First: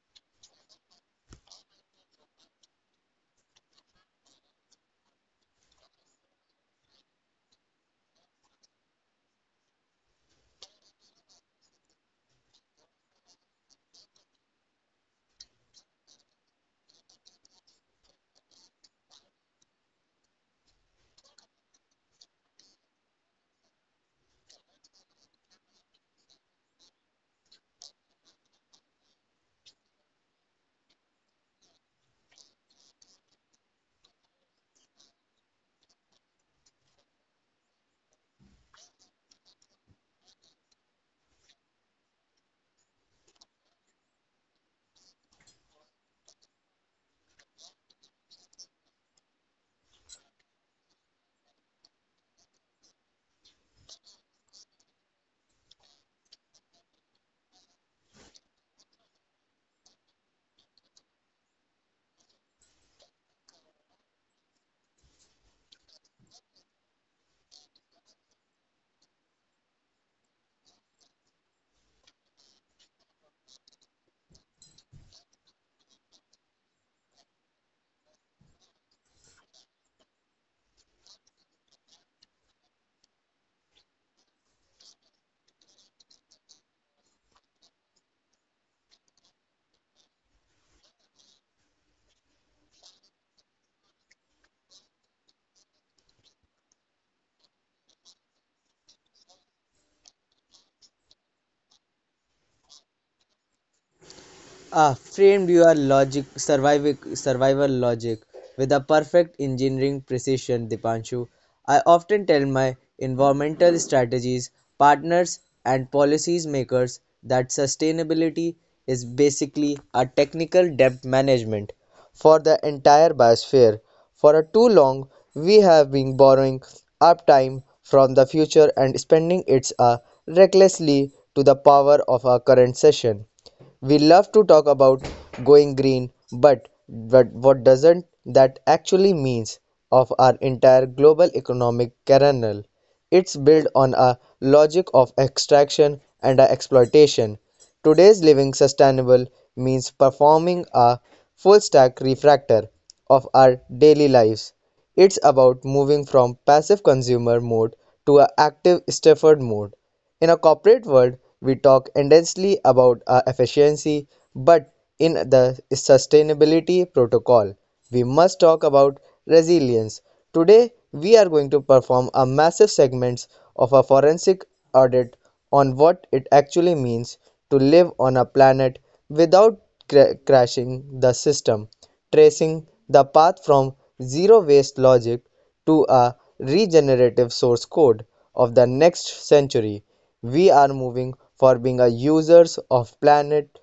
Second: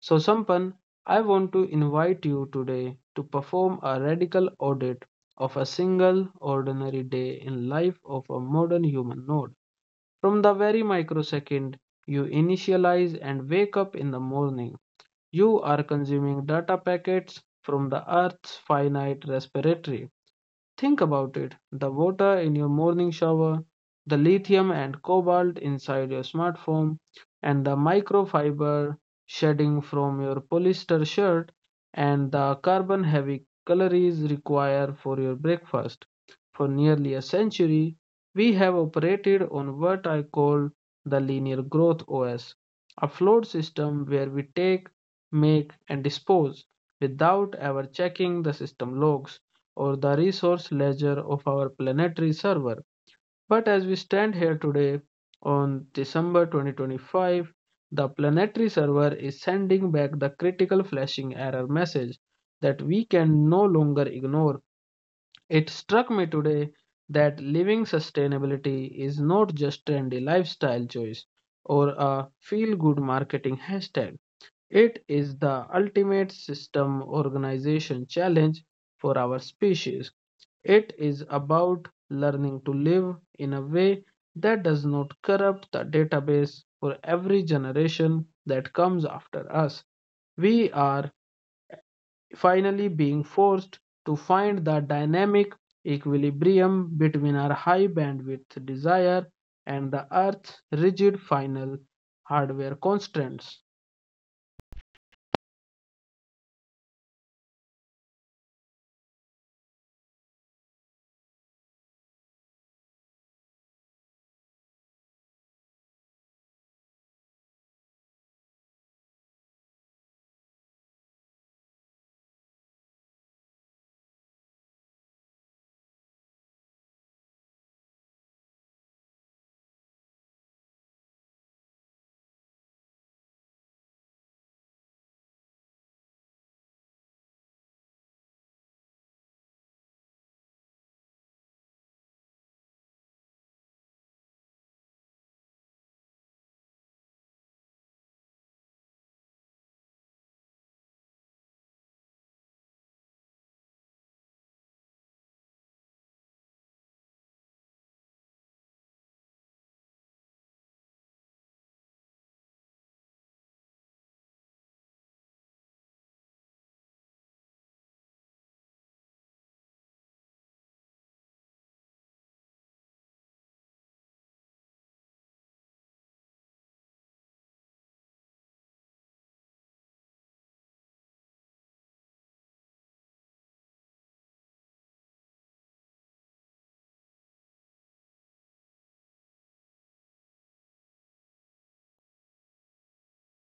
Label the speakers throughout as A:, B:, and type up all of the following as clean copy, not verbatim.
A: So, Sampan, I want to invite you today to perform a radical audit of a single ordinary day in life of a modern human node. From the very microsecond you initialize and wake up in the morning, you are consuming data packets from the Earth's finite respiratory. Think about it. The water in your morning shower, the lithium and cobalt inside your smartphone, and the microfiber shedding from your polyester shirt, and the carbon heavy calories required for your breakfast. For nearly a century, we have operated on what I call the linear growth OS, a flawed system where we take, make, and dispose without ever checking the system logs or the resource ledger of our planetary server. But as we stand here today on December 2025, the planetary server is sending back the critical flashing error message that we can no longer ignore. It struck me today that living sustainability is not just trendy lifestyle choice or a feel good marketing hashtag. It is the ultimate system organization challenge for our species. It is about learning to live in a way that does not corrupt the database for every generation that comes after us. We are finally being forced to find the dynamic equilibrium between our high bandwidth desire and the Earth's rigid final hardware constraints.
B: A framed viewer logic, survival logic with a perfect engineering precision, Dipanshu. I often tell my environmental strategies, partners and policies makers that sustainability is basically a technical debt management for the entire biosphere. For a too long, we have been borrowing uptime from the future and spending it recklessly to the power of our current session. We love to talk about going green, but what doesn't that actually means of our entire global economic kernel? It's built on a logic of extraction and a exploitation. Today's living sustainable means performing a full stack refractor of our daily lives. It's about moving from passive consumer mode to an active Stafford mode. In a corporate world, we talk intensely about our efficiency, but in the sustainability protocol, we must talk about resilience. Today, we are going to perform a massive segments of a forensic audit on what it actually means to live on a planet without crashing the system, tracing the path from zero waste logic to a regenerative source code of the next century. We are moving from being a users of planet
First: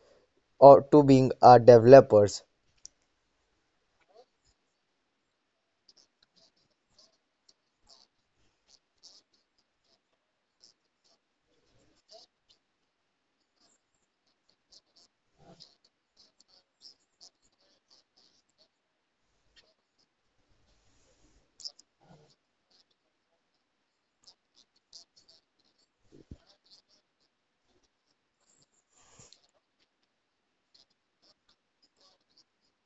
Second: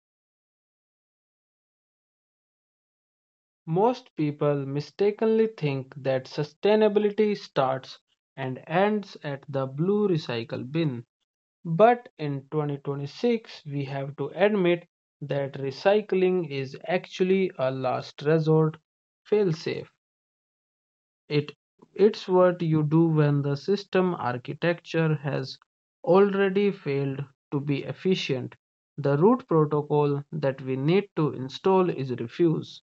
B: or to being a developers.
A: Most people mistakenly think that sustainability starts and ends at the blue recycle bin. But in 2026, we have to admit that recycling is actually a last resort failsafe. It, it's what you do when the system architecture has already failed to be efficient. The root protocol that we need to install is refuse.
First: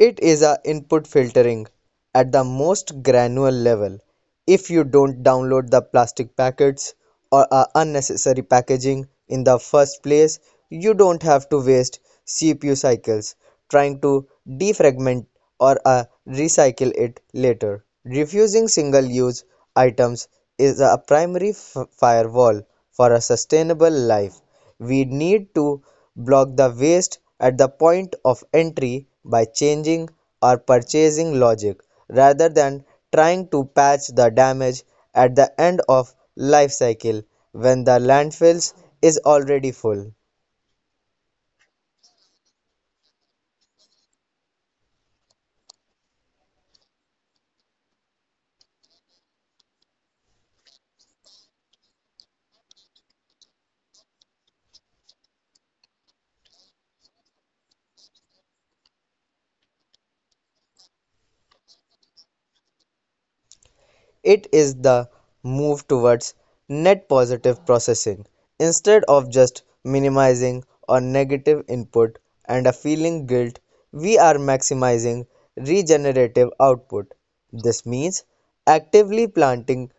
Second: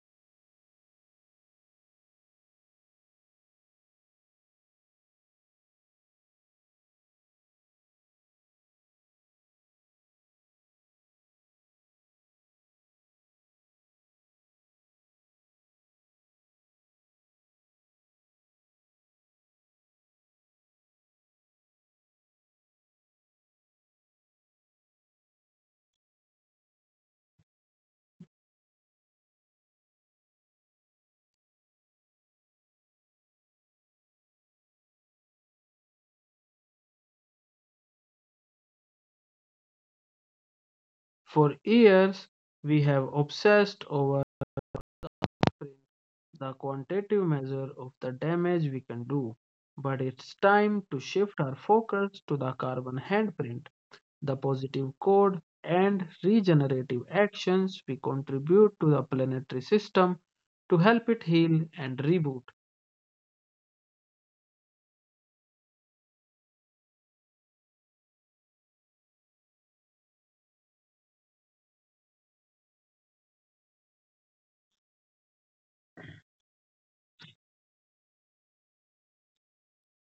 B: It is a input filtering at the most granular level. If you don't download the plastic packets or a unnecessary packaging in the first place, you don't have to waste CPU cycles trying to defragment or recycle it later. Refusing single-use items is a primary firewall for a sustainable life. We need to block the waste at the point of entry by changing our purchasing logic rather than trying to patch the damage at the end of life cycle when the landfills is already full.
A: For years, we have obsessed over the quantitative measure of the damage we can do. But it's time to shift our focus to the carbon handprint, the positive code, and regenerative actions we contribute to the planetary system to help it heal and reboot.
B: It is the move towards net positive processing instead of just minimizing or negative input, and a feeling guilt. We are maximizing regenerative output. This means actively planting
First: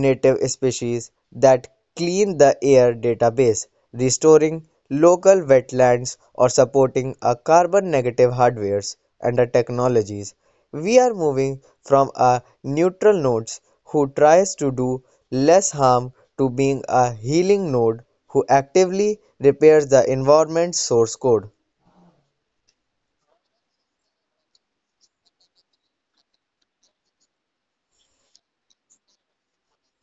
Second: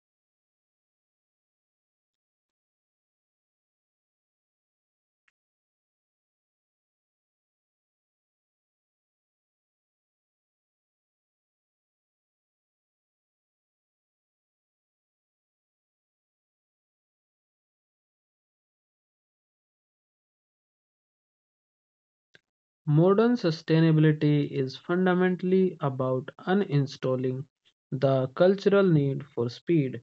B: native species that clean the air database, restoring local wetlands or supporting a carbon negative hardwares and technologies. We are moving from a neutral node who tries to do less harm to being a healing node who actively repairs the environment's source code.
A: Modern sustainability is fundamentally about uninstalling the cultural need for speed.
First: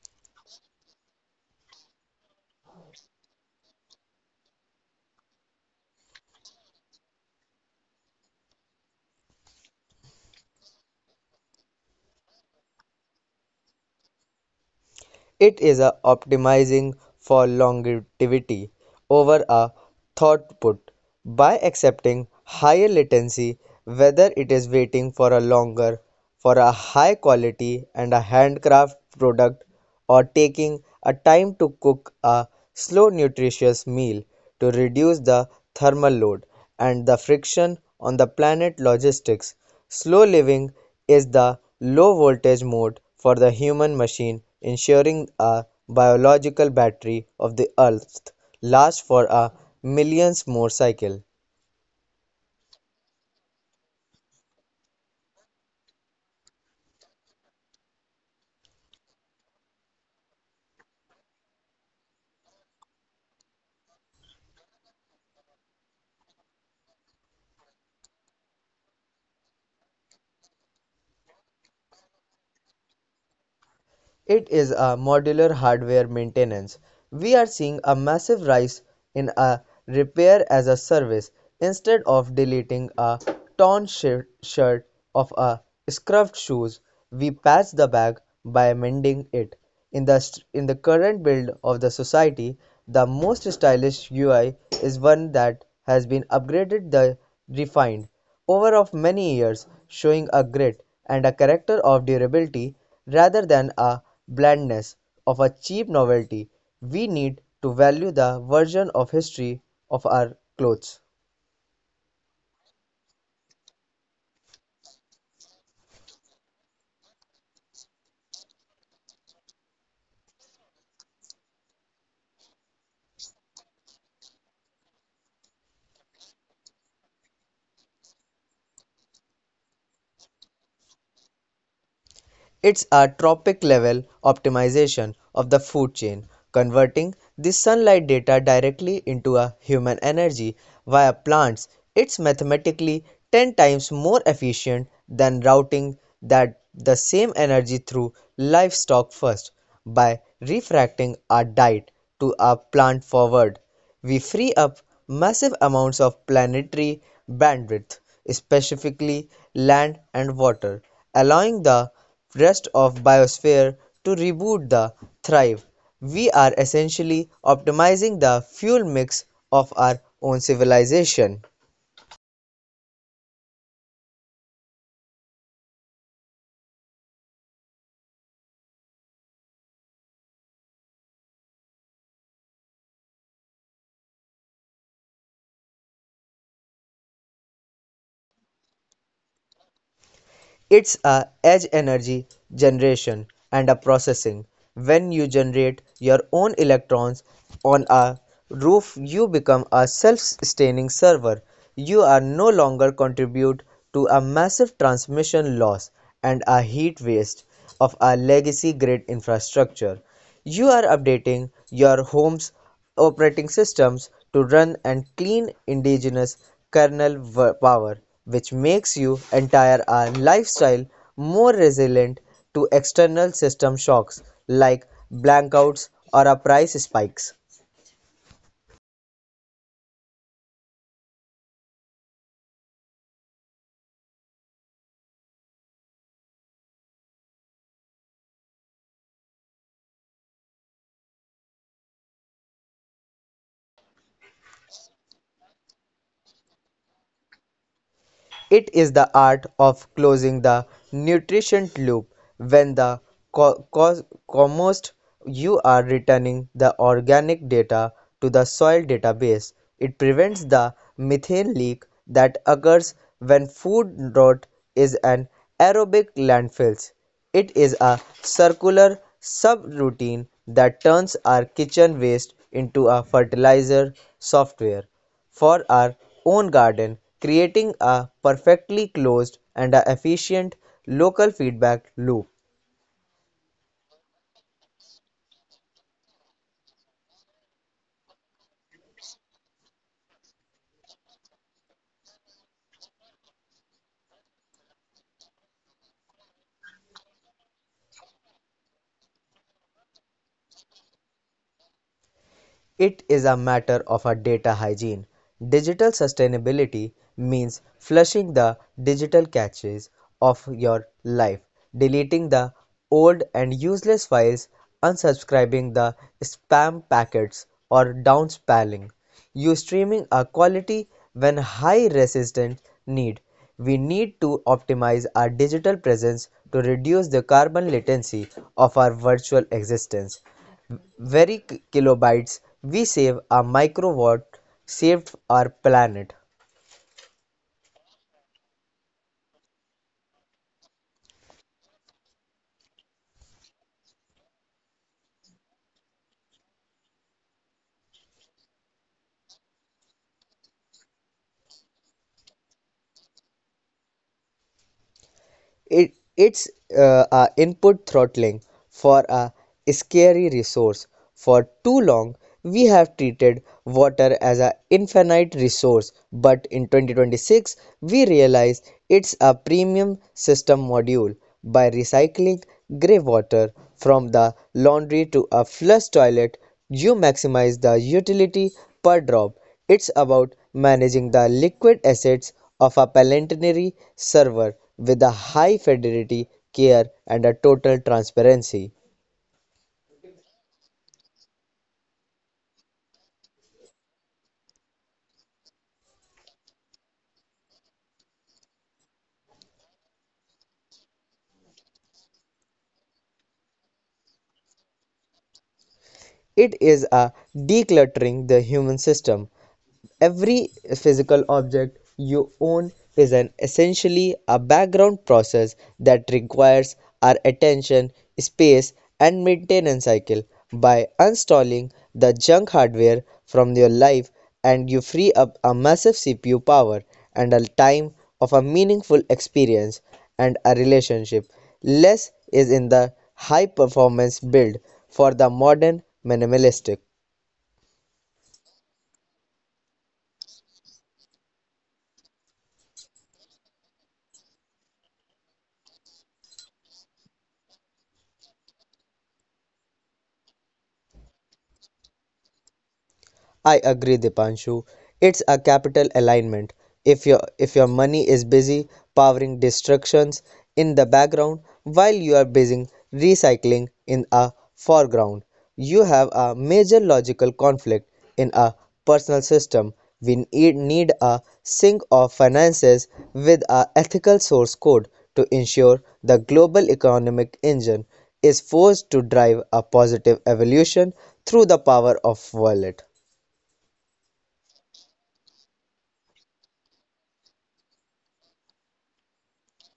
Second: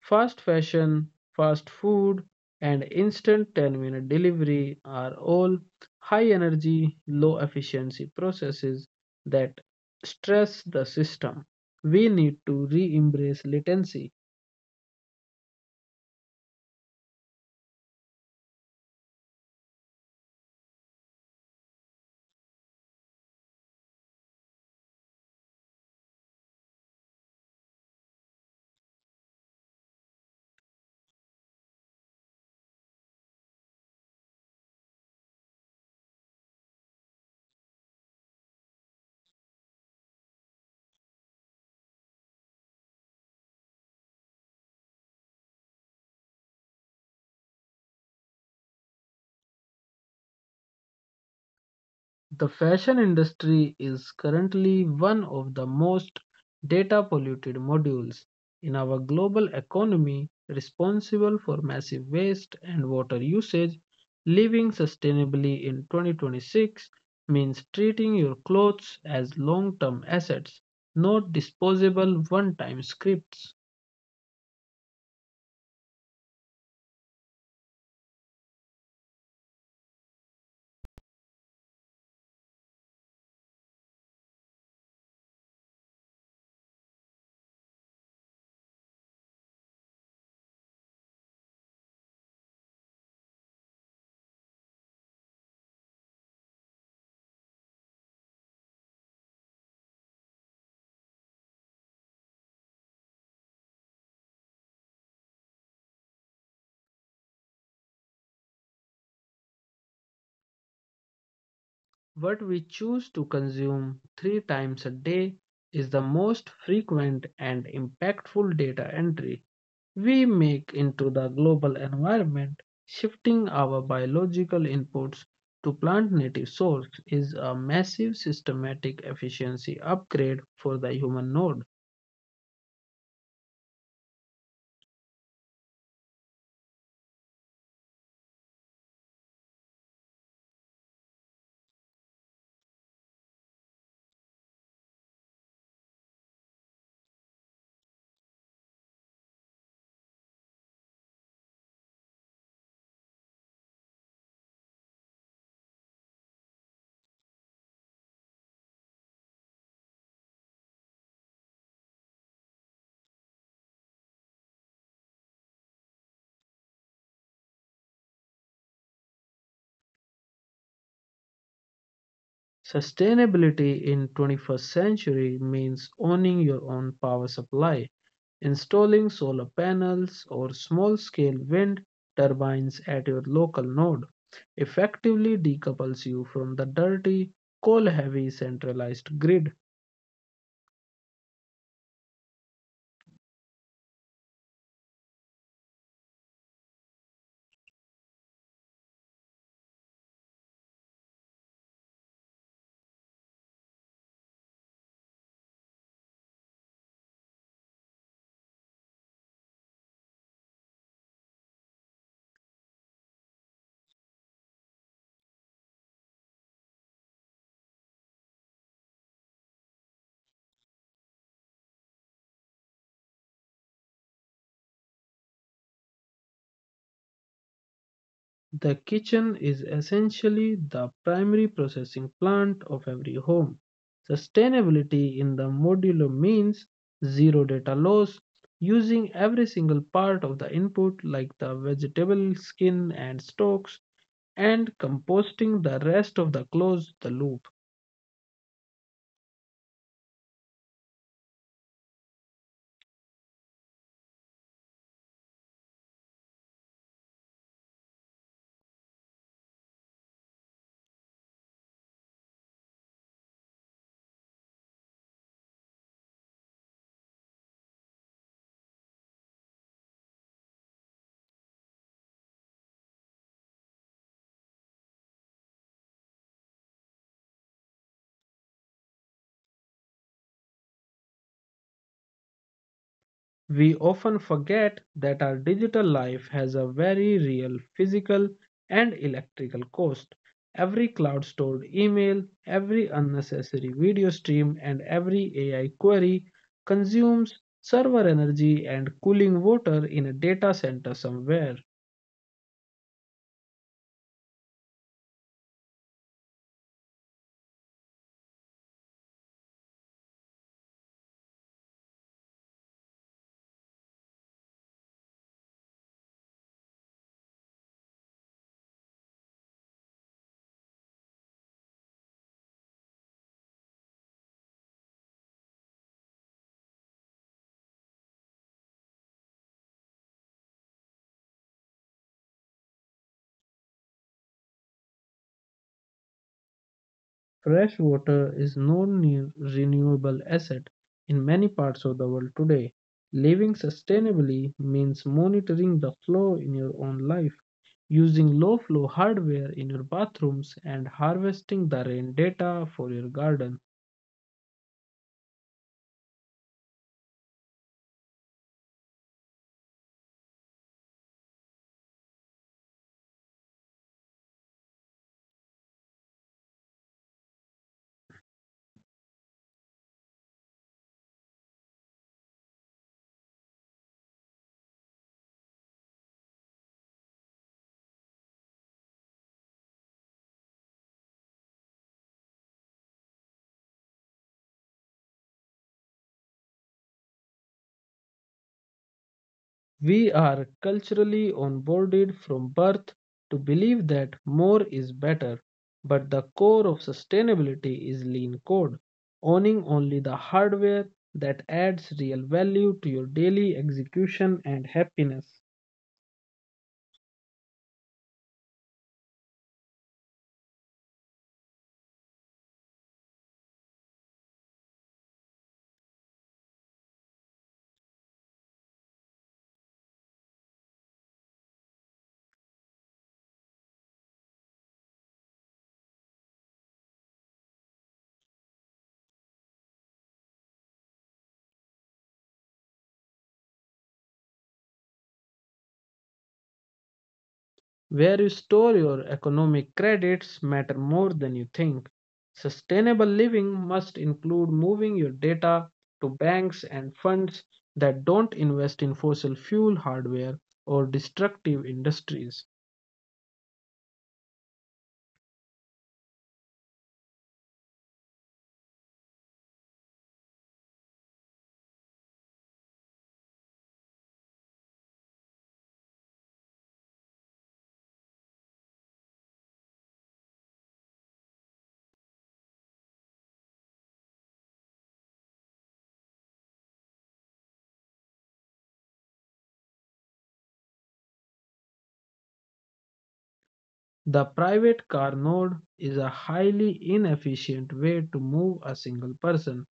A: Fast fashion, fast food, and instant 10-minute delivery are all high-energy, low-efficiency processes that stress the system. We need to re-embrace latency.
B: It is a optimizing for longevity over a throughput by accepting higher latency, whether it is waiting for a longer for a high quality and a handcraft product, or taking a time to cook a slow nutritious meal to reduce the thermal load and the friction on the planet logistics. Slow living is the low-voltage mode for the human machine, ensuring a biological battery of the Earth lasts for a millions more cycles.
A: The fashion industry is currently one of the most data polluted modules in our global economy, responsible for massive waste and water usage. Living sustainably in 2026 means treating your clothes as long term assets, not disposable one time scripts.
B: It is a modular hardware maintenance. We are seeing a massive rise in a repair as a service instead of deleting a torn shirt of a scuffed shoes. We patch the bag by mending it. In the in the current build of the society, the most stylish UI is one that has been upgraded, the refined over of many years, showing a grit and a character of durability rather than a blandness of a cheap novelty. We need to value the version of history of our clothes.
A: What we choose to consume three times a day is the most frequent and impactful data entry we make into the global environment, shifting our biological inputs to plant native source is a massive systematic efficiency upgrade for the human node.
B: It's a tropic level optimization of the food chain, converting the sunlight data directly into a human energy via plants. It's mathematically 10 times more efficient than routing that the same energy through livestock first. By refracting our diet to a plant forward, we free up massive amounts of planetary bandwidth, specifically land and water, allowing the rest of biosphere to reboot the thrive. We are essentially optimizing the fuel mix of our own civilization.
A: Sustainability in 21st century means owning your own power supply, installing solar panels or small-scale wind turbines at your local node effectively decouples you from the dirty, coal heavy centralized grid.
B: It's a edge energy generation and a processing. When you generate your own electrons on a roof, you become a self-sustaining server. You are no longer contribute to a massive transmission loss and a heat waste of our legacy grid infrastructure. You are updating your home's operating systems to run and clean indigenous kernel power, which makes your entire lifestyle more resilient to external system shocks like blackouts or price spikes.
A: The kitchen is essentially the primary processing plant of every home. Sustainability in the modulo means zero data loss, using every single part of the input like the vegetable skin and stalks, and composting the rest of the close the loop.
B: It is the art of closing the nutrient loop. When the co- cos- compost, you are returning the organic data to the soil database. It prevents the methane leak that occurs when food rot is an aerobic landfills. It is a circular subroutine that turns our kitchen waste into a fertilizer software for our own garden, creating a perfectly closed and a efficient local feedback loop.
A: We often forget that our digital life has a very real physical and electrical cost. Every cloud stored email, every unnecessary video stream, and every AI query consumes server energy and cooling water in a data center somewhere.
B: It is a matter of a data hygiene. Digital sustainability means flushing the digital caches of your life, deleting the old and useless files, unsubscribing the spam packets or downspelling. You streaming a quality when high resistance need. We need to optimize our digital presence to reduce the carbon latency of our virtual existence. Very kilobytes we save, a microwatt saved our planet.
A: Fresh water is non-renewable asset in many parts of the world today. Living sustainably means monitoring the flow in your own life, using low flow hardware in your bathrooms, and harvesting the rain data for your garden.
B: It's a input throttling for a scary resource. For too long, we have treated water as an infinite resource, but in 2026, we realize it's a premium system module. By recycling grey water from the laundry to a flush toilet, you maximize the utility per drop. It's about managing the liquid assets of a Palantir server with a high fidelity care and a total transparency.
A: We are culturally onboarded from birth to believe that more is better, but the core of sustainability is lean code, owning only the hardware that adds real value to your daily execution and happiness.
B: It is a decluttering the human system. Every physical object you own is an essentially a background process that requires our attention, space, and maintenance cycle. By uninstalling the junk hardware from your life, and you free up a massive CPU power and a time of a meaningful experience and a relationship. Less is in the high performance build for the modern minimalistic.
A: Where you store your economic credits matter more than you think. Sustainable living must include moving your data to banks and funds that don't invest in fossil fuel hardware or destructive industries.
B: I agree, Dipanshu. It's a capital alignment. If your money is busy powering destructions in the background while you are busy recycling in a foreground, you have a major logical conflict in a personal system. We need a sync of finances with a ethical source code to ensure the global economic engine is forced to drive a positive evolution through the power of wallet.
A: The private car node is a highly inefficient way to move a single person.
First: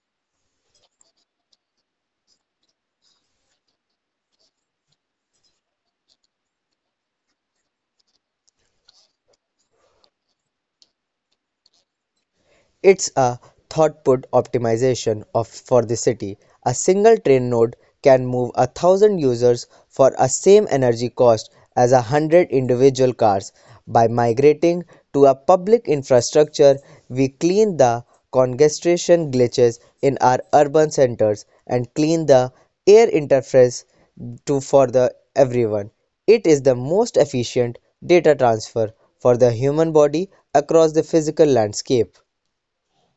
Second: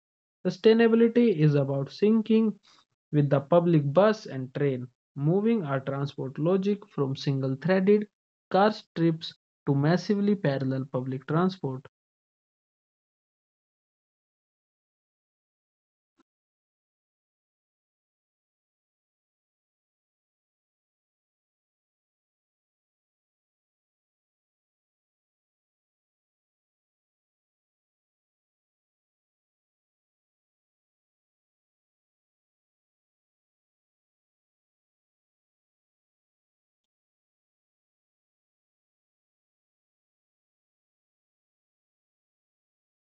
A: Sustainability is about syncing with the public bus and train, moving our transport logic from single-threaded car trips to massively parallel public transport.
B: It's a throughput optimization of for the city. A single train node can move a thousand users for a same energy cost as a hundred individual cars. By migrating to a public infrastructure, we clean the congestion glitches in our urban centers and clean the air interface to for the everyone. It is the most efficient data transfer for the human body across the physical landscape.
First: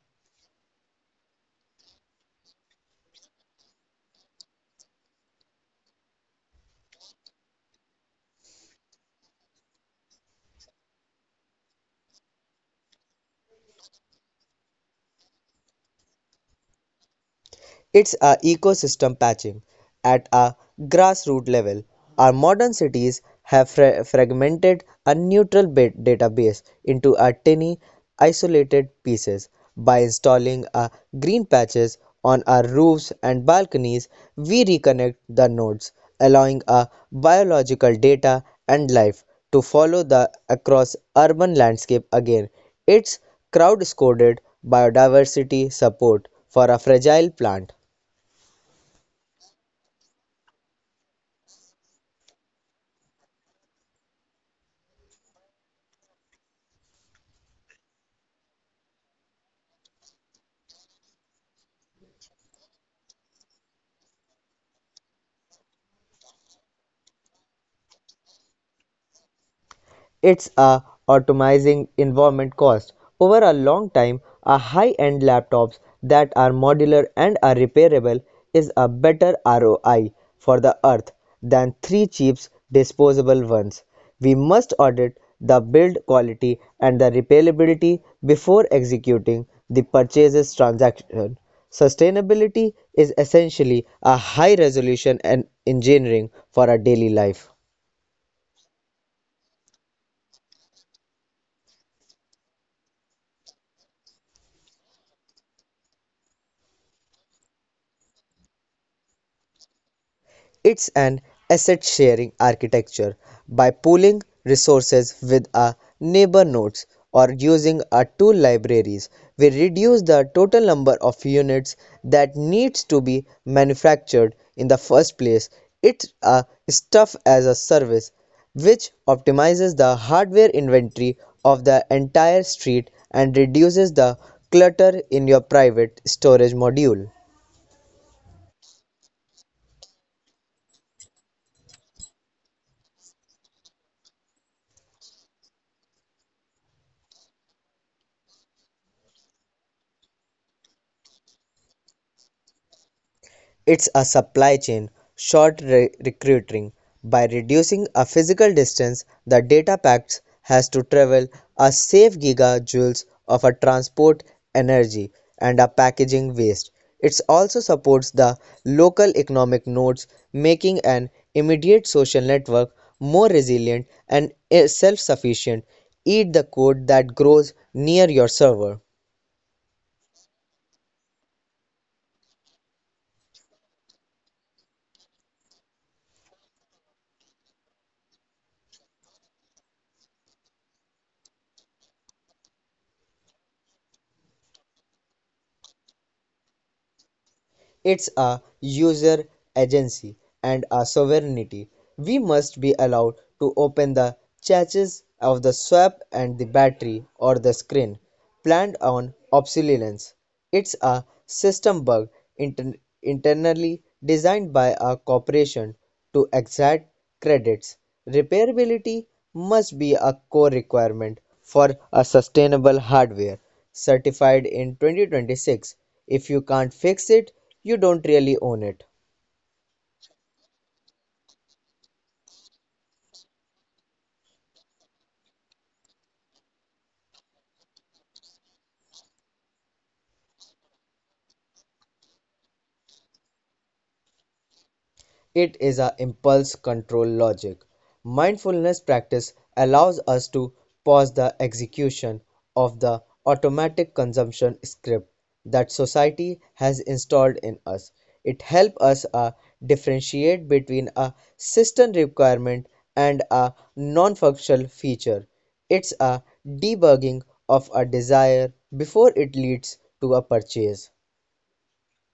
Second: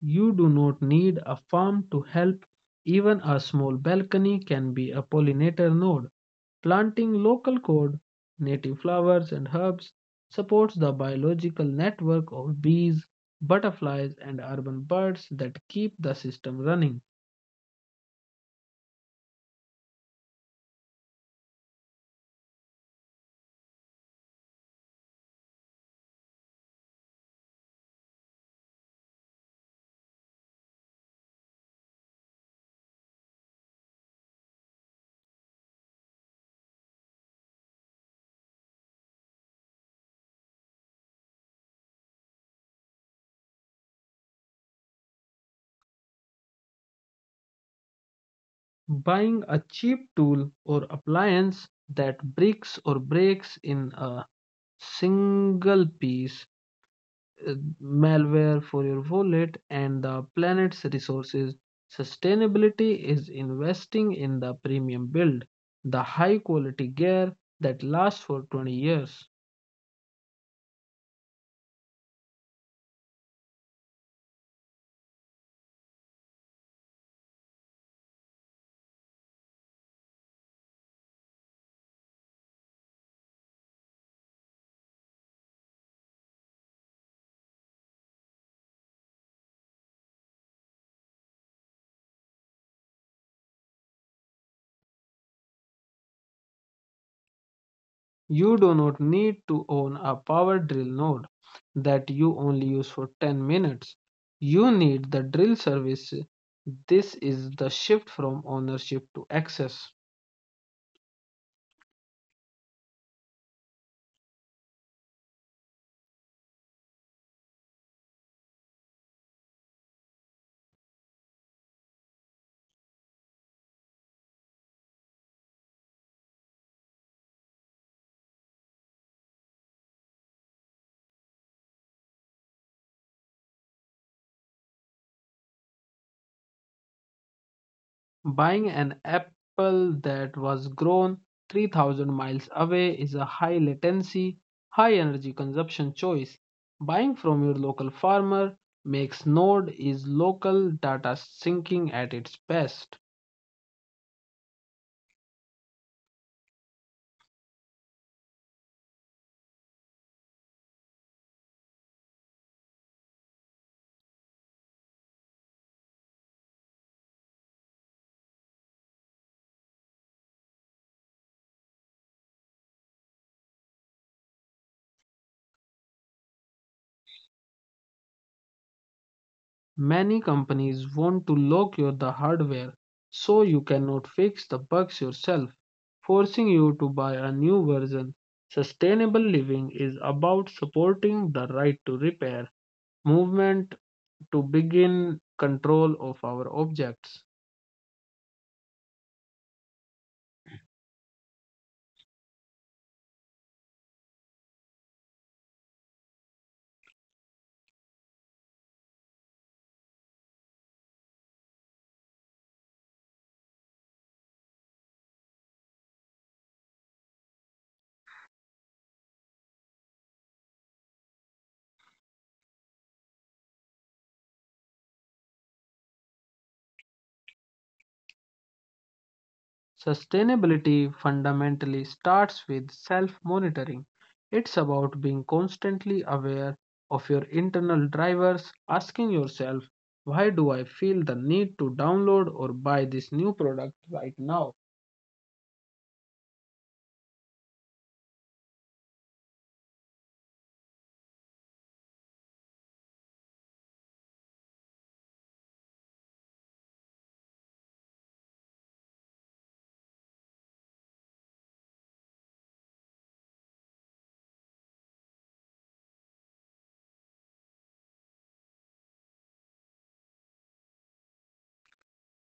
A: You do not need a farm to help. Even a small balcony can be a pollinator node. Planting local code, native flowers and herbs supports the biological network of bees, butterflies, and urban birds that keep the system running.
B: It's a ecosystem patching at a grassroots level. Our modern cities have fragmented a neutral database into a tiny isolated pieces. By installing a green patches on our roofs and balconies, we reconnect the nodes, allowing a biological data and life to follow the across urban landscape again. It's crowd-scored biodiversity support for a fragile plant.
A: Buying a cheap tool or appliance that bricks or breaks in a single piece, uh, malware for your wallet and the planet's resources. Sustainability is investing in the premium build, the high quality gear that lasts for 20 years.
B: It's a optimizing environment cost. Over a long time, a high-end laptops that are modular and are repairable is a better ROI for the earth than three cheap disposable ones. We must audit the build quality and the repairability before executing the purchases transaction. Sustainability is essentially a high resolution and engineering for our daily life.
A: You do not need to own a power drill node that you only use for 10 minutes. You need the drill service. This is the shift from ownership to access.
B: It's an asset sharing architecture. By pooling resources with our neighbor nodes or using our tool libraries, we reduce the total number of units that needs to be manufactured in the first place. It's a stuff as a service, which optimizes the hardware inventory of the entire street and reduces the clutter in your private storage module.
A: Buying an apple that was grown 3,000 miles away is a high latency, high energy consumption choice. Buying from your local farmer makes Node is local data syncing at its best.
B: It's a supply chain short recruiting. By reducing a physical distance, the data packet has to travel a safe gigajoules of a transport energy and a packaging waste. It also supports the local economic nodes, making an immediate social network more resilient and self sufficient. Eat the code that grows near your server.
A: Many companies want to lock your the hardware so you cannot fix the bugs yourself, forcing you to buy a new version. Sustainable living is about supporting the right to repair movement to begin control of our objects.
B: It's a user agency and a sovereignty. We must be allowed to open the catches of the swap and the battery or the screen planned on obsolescence. It's a system bug inter- internally designed by a corporation to exact credits. Repairability must be a core requirement for a sustainable hardware certified in 2026. If you can't fix it, you don't really own it.
A: Sustainability fundamentally starts with self monitoring. It's about being constantly aware of your internal drivers, asking yourself, why do I feel the need to download or buy this new product right now?
B: It is a impulse control logic. Mindfulness practice allows us to pause the execution of the automatic consumption script that society has installed in us. It helps us differentiate between a system requirement and a non functional feature. It's a debugging of a desire before it leads to a purchase.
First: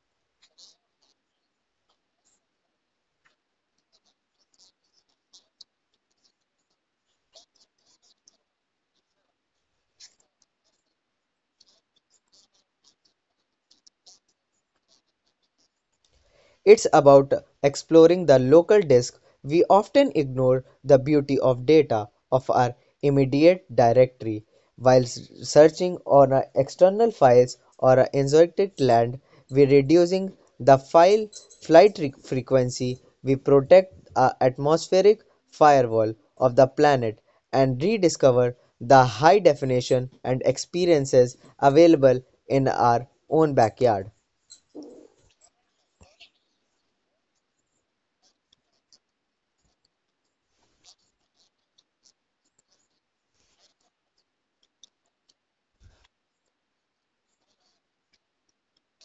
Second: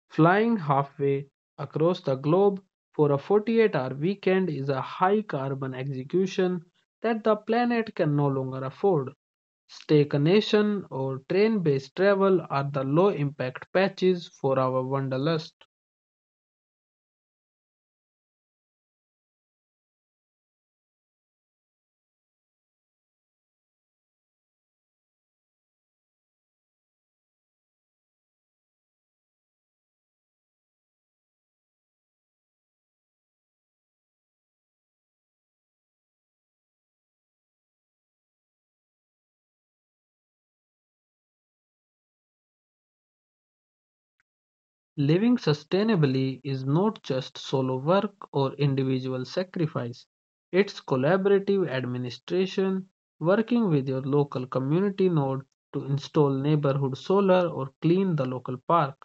A: Flying halfway across the globe for a 48-hour weekend is a high carbon execution that the planet can no longer afford. Staycation or train-based travel are the low-impact patches for our wanderlust.
B: It's about exploring the local disk. We often ignore the beauty of data of our immediate directory while searching on our external files or our esoteric land. We're reducing the file flight frequency. We protect our atmospheric firewall of the planet and rediscover the high definition and experiences available in our own backyard.
A: Living sustainably is not just solo work or individual sacrifice. It's collaborative administration, working with your local community node to install neighborhood solar or clean the local park.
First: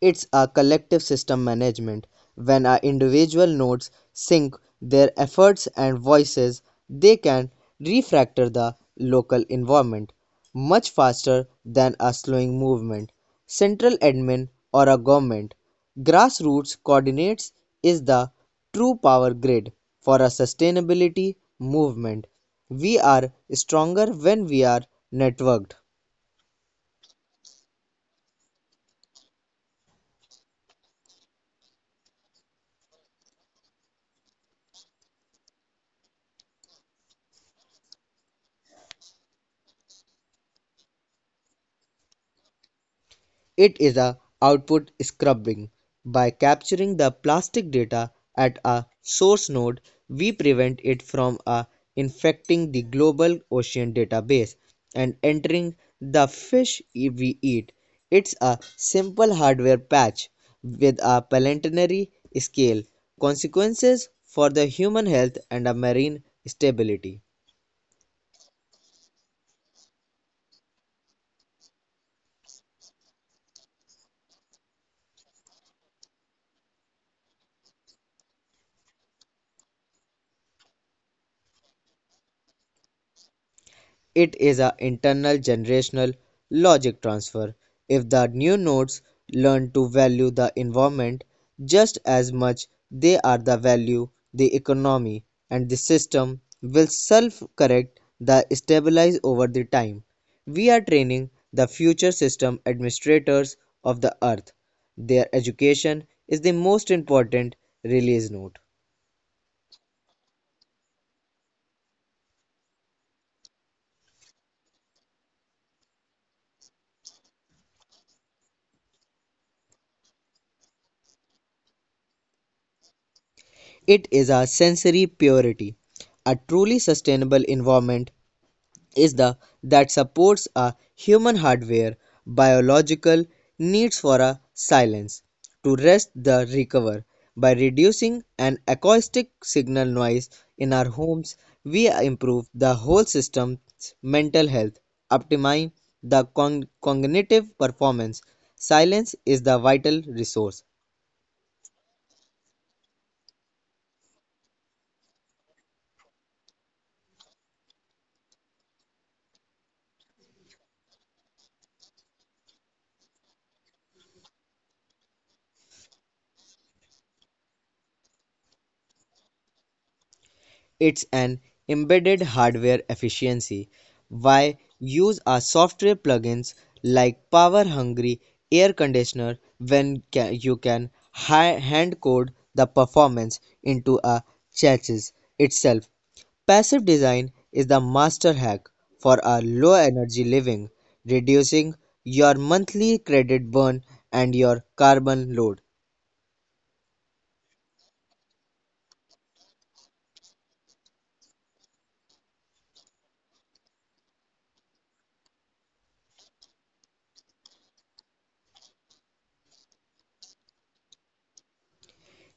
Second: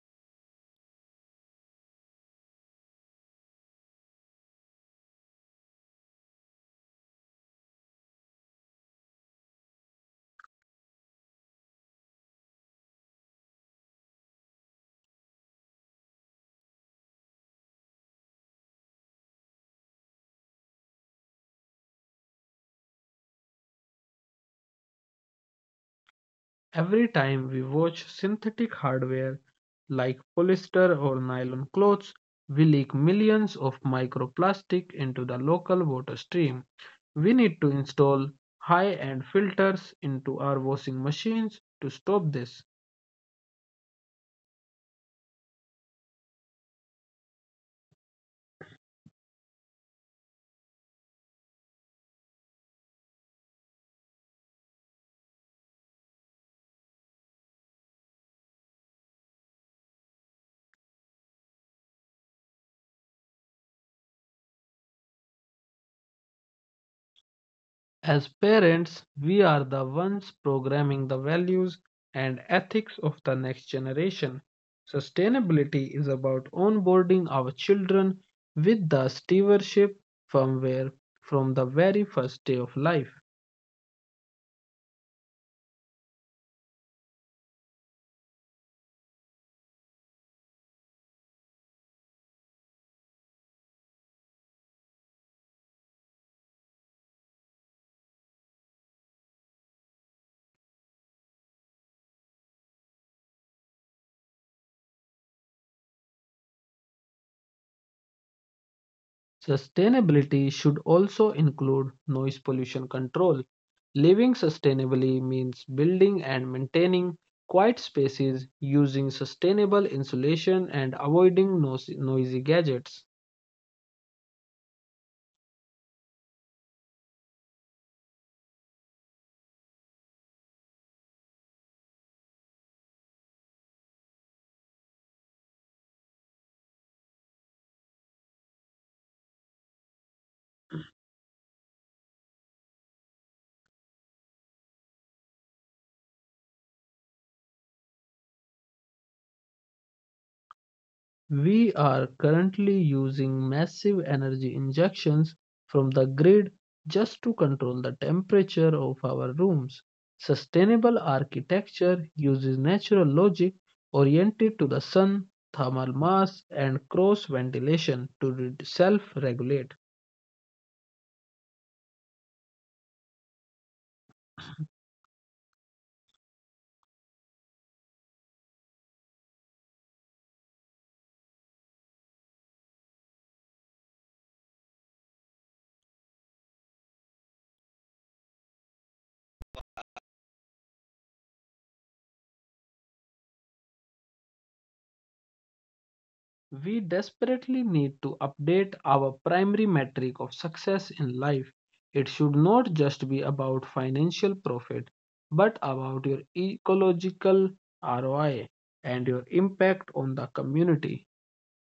B: It's a collective system management. When our individual nodes sync their efforts and voices, they can refactor the local environment much faster than a slowing movement, central admin, or a government. Grassroots coordinates is the true power grid for a sustainability movement. We are stronger when we are networked.
A: Every time we watch synthetic hardware like polyester or nylon clothes, we leak millions of microplastic into the local water stream. We need to install high end filters into our washing machines to stop this.
B: It is a output scrubbing. By capturing the plastic data at a source node, we prevent it from a infecting the global ocean database and entering the fish we eat. It's a simple hardware patch with a planetary scale consequences for the human health and a marine stability.
A: As parents, we are the ones programming the values and ethics of the next generation. Sustainability is about onboarding our children with the stewardship firmware from the very first day of life.
B: It is an internal generational logic transfer. If the new nodes learn to value the environment just as much they are the value the economy and the system will self correct the stabilize over the time. We are training the future system administrators of the earth. Their education is the most important release note.
A: Sustainability should also include noise pollution control. Living sustainably means building and maintaining quiet spaces, using sustainable insulation, and avoiding noisy gadgets.
B: It is a sensory purity. A truly sustainable environment is the that supports a human hardware biological needs for a silence to rest the recover. By reducing an acoustic signal noise in our homes we improve the whole system's mental health, optimize the cognitive performance. Silence is the vital resource.
A: We are currently using massive energy injections from the grid just to control the temperature of our rooms. Sustainable architecture uses natural logic oriented to the sun, thermal mass, and cross ventilation to self regulate.
B: It's an embedded hardware efficiency. Why use a software plugins like power hungry air conditioner when you can hand code the performance into a chassis itself? Passive design is the master hack for a low energy living, reducing your monthly credit burn and your carbon load.
A: We desperately need to update our primary metric of success in life. It should not just be about financial profit, but about your ecological ROI and your impact on the community.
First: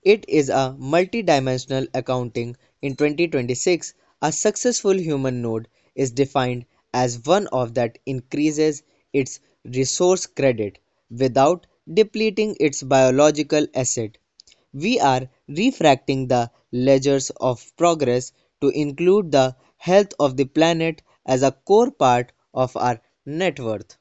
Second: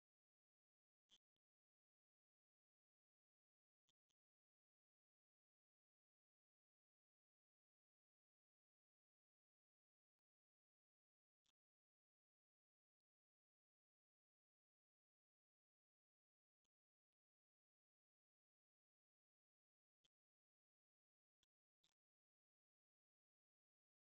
B: It is a multidimensional accounting in 2026. A successful human node is defined as one of that increases its resource credit without depleting its biological asset. We are refracting the ledgers of progress to include the health of the planet as a core part of our net worth.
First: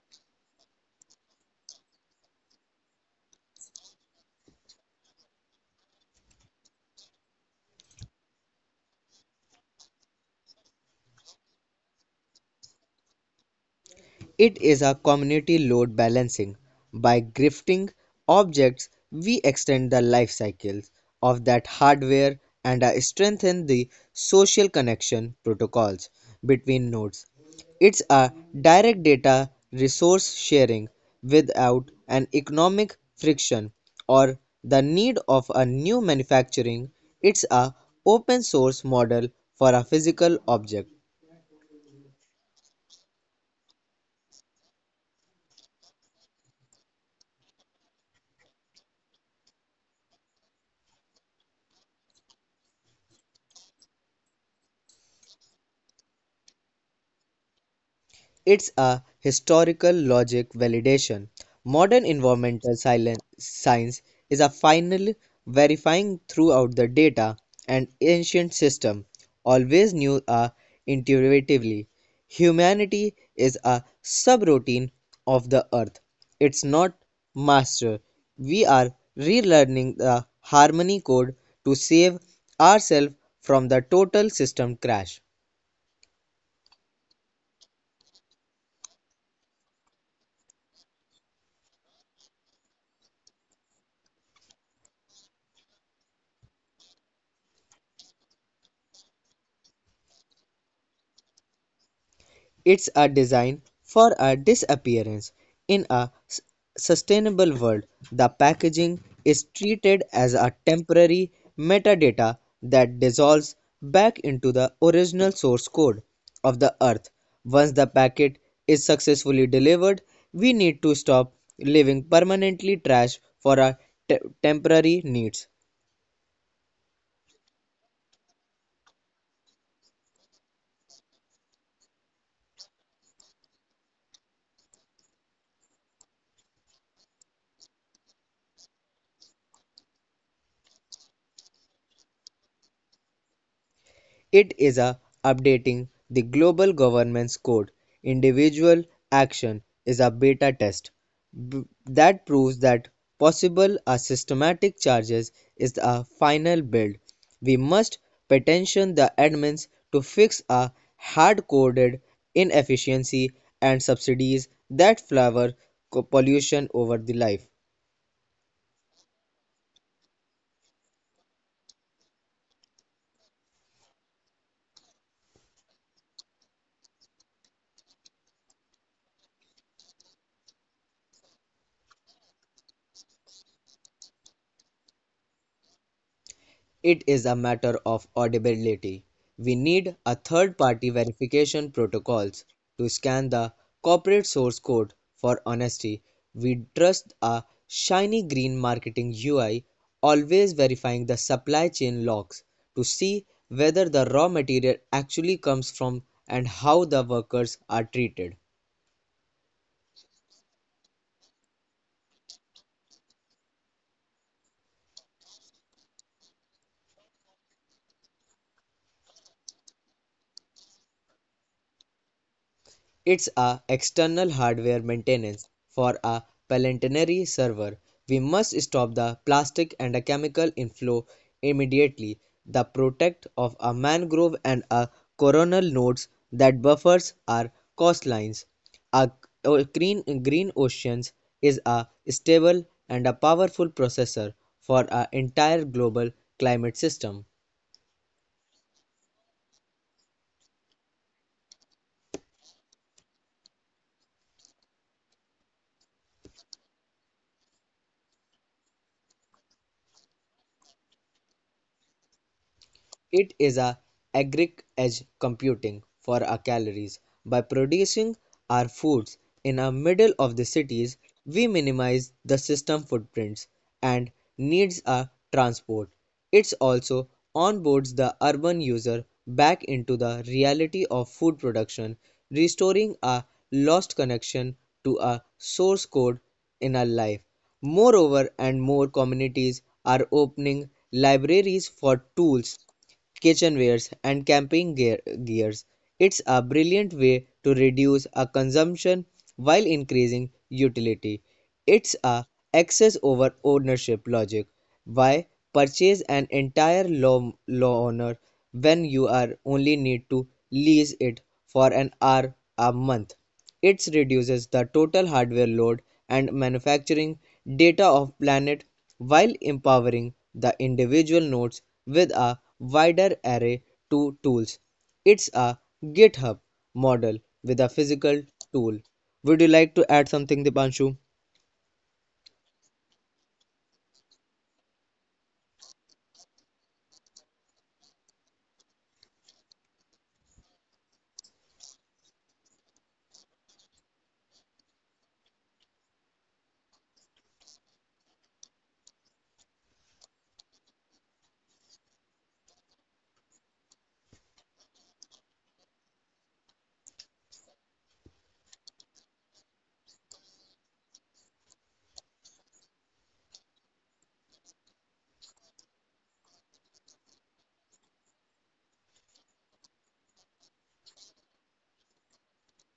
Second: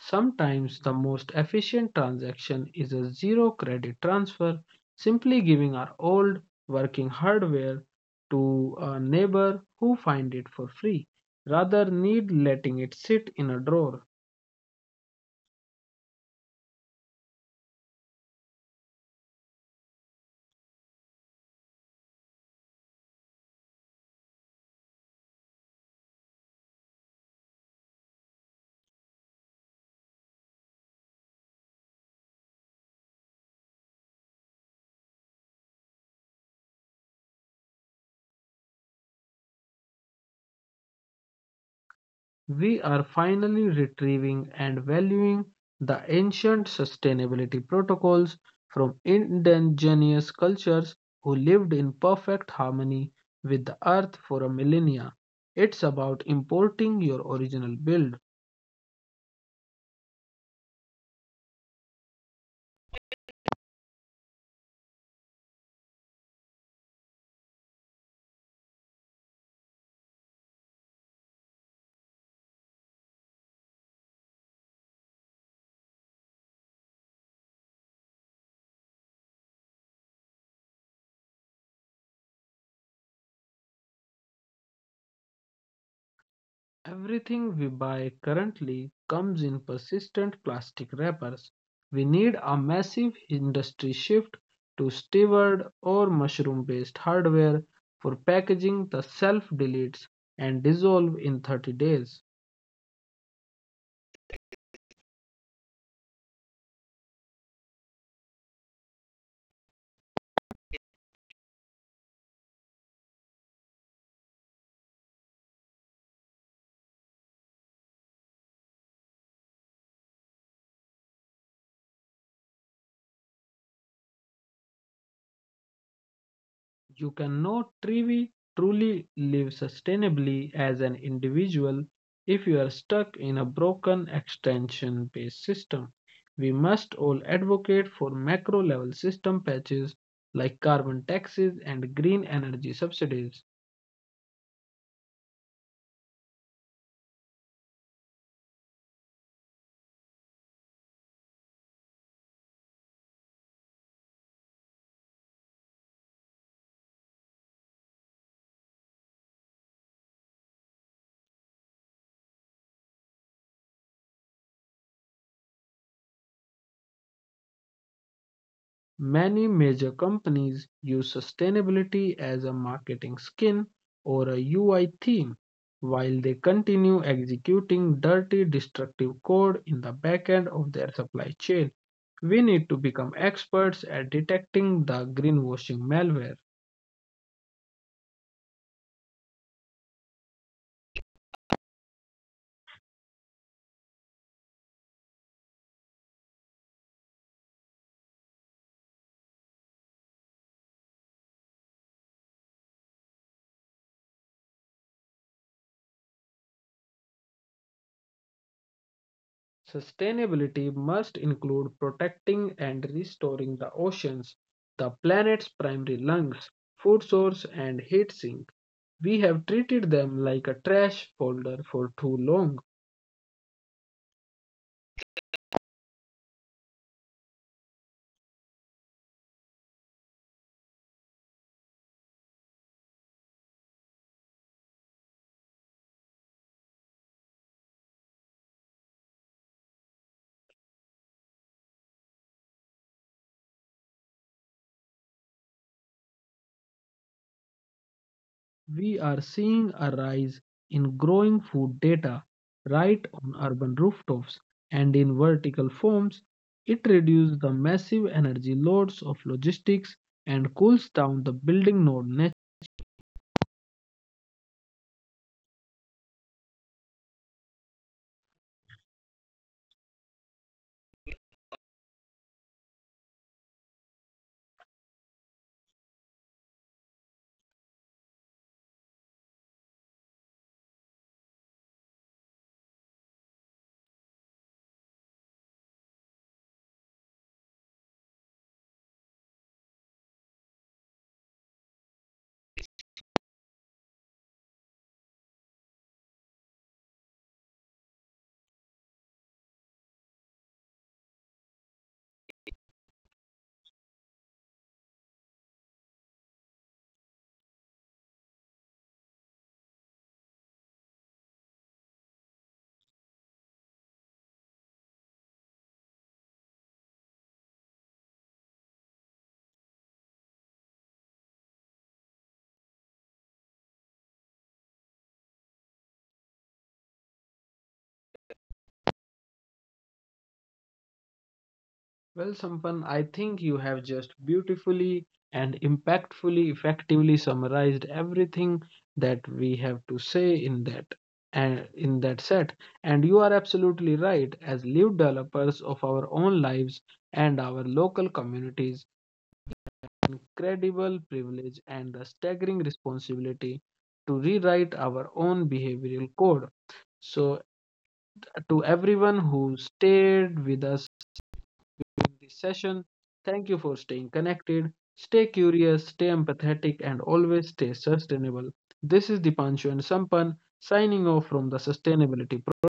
A: Sometimes the most efficient transaction is a zero credit transfer, simply giving our old working hardware to a neighbor who finds it for free rather need letting it sit in a drawer.
B: It is a community load balancing; by grifting objects we extend the life cycles of that hardware and strengthen the social connection protocols between nodes. It's a direct data resource sharing without an economic friction or the need of a new manufacturing. It's a open source model for a physical object.
A: We are finally retrieving and valuing the ancient sustainability protocols from indigenous cultures who lived in perfect harmony with the earth for a millennia. It's about importing your original build.
B: It's a historical logic validation. Modern environmental science is a final verifying throughout the data, and ancient system always knew a intuitively. Humanity is a subroutine of the earth. It's not master. We are relearning the harmony code to save ourselves from the total system crash.
A: Everything we buy currently comes in persistent plastic wrappers. We need a massive industry shift to steward or mushroom based hardware for packaging that self deletes and dissolve in 30 days.
B: It's a design for a disappearance. In a sustainable world, the packaging is treated as a temporary metadata that dissolves back into the original source code of the earth. Once the packet is successfully delivered, we need to stop leaving permanently trash for our temporary needs.
A: You cannot truly live sustainably as an individual if you are stuck in a broken extension based system. We must all advocate for macro level system patches like carbon taxes and green energy subsidies.
B: It is a updating the Global Governance Code. Individual action is a beta test B that proves that possible a systematic charges is a final build. We must petition the admins to fix a hard-coded inefficiency and subsidies that flower pollution over the life.
A: Many major companies use sustainability as a marketing skin or a UI theme, while they continue executing dirty, destructive code in the backend of their supply chain. We need to become experts at detecting the greenwashing malware.
B: It is a matter of audibility. We need a third-party verification protocols to scan the corporate source code for honesty. We trust a shiny green marketing UI, always verifying the supply chain logs to see whether the raw material actually comes from and how the workers are treated.
A: Sustainability must include protecting and restoring the oceans, the planet's primary lungs, food source, and heat sink. We have treated them like a trash folder for too long.
B: It's a external hardware maintenance for a Palantirnary server. We must stop the plastic and a chemical inflow immediately. The protect of a mangrove and a coronal nodes that buffers our coastlines. A green green oceans is a stable and a powerful processor for our entire global climate system.
A: We are seeing a rise in growing food data right on urban rooftops and in vertical forms. It reduces the massive energy loads of logistics and cools down the building node.
B: It is a agric edge computing for our calories. By producing our foods in the middle of the cities, we minimize the system footprints and needs of transport. It also onboards the urban user back into the reality of food production, restoring a lost connection to a source code in our life. Moreover, and more communities are opening libraries for tools, kitchenwares, and camping gears. It's a brilliant way to reduce a consumption while increasing utility. It's a excess over ownership logic. Why purchase an entire law law owner when you are only need to lease it for an hour a month? It reduces the total hardware load and manufacturing data of planet while empowering the individual nodes with a wider array to tools. It's a GitHub model with a physical tool. Would you like to add something, Dipanshu?
A: Well, Sampan, I think you have just beautifully and impactfully, effectively summarized everything that we have to say in that and in that set. And you are absolutely right. As live developers of our own lives and our local communities, incredible privilege and the staggering responsibility to rewrite our own behavioral code. So, to everyone who stayed with us during this session. Thank you for staying connected. Stay curious, stay empathetic, and always stay sustainable. This is Dipanshu and Sampan signing off from the Sustainability Project.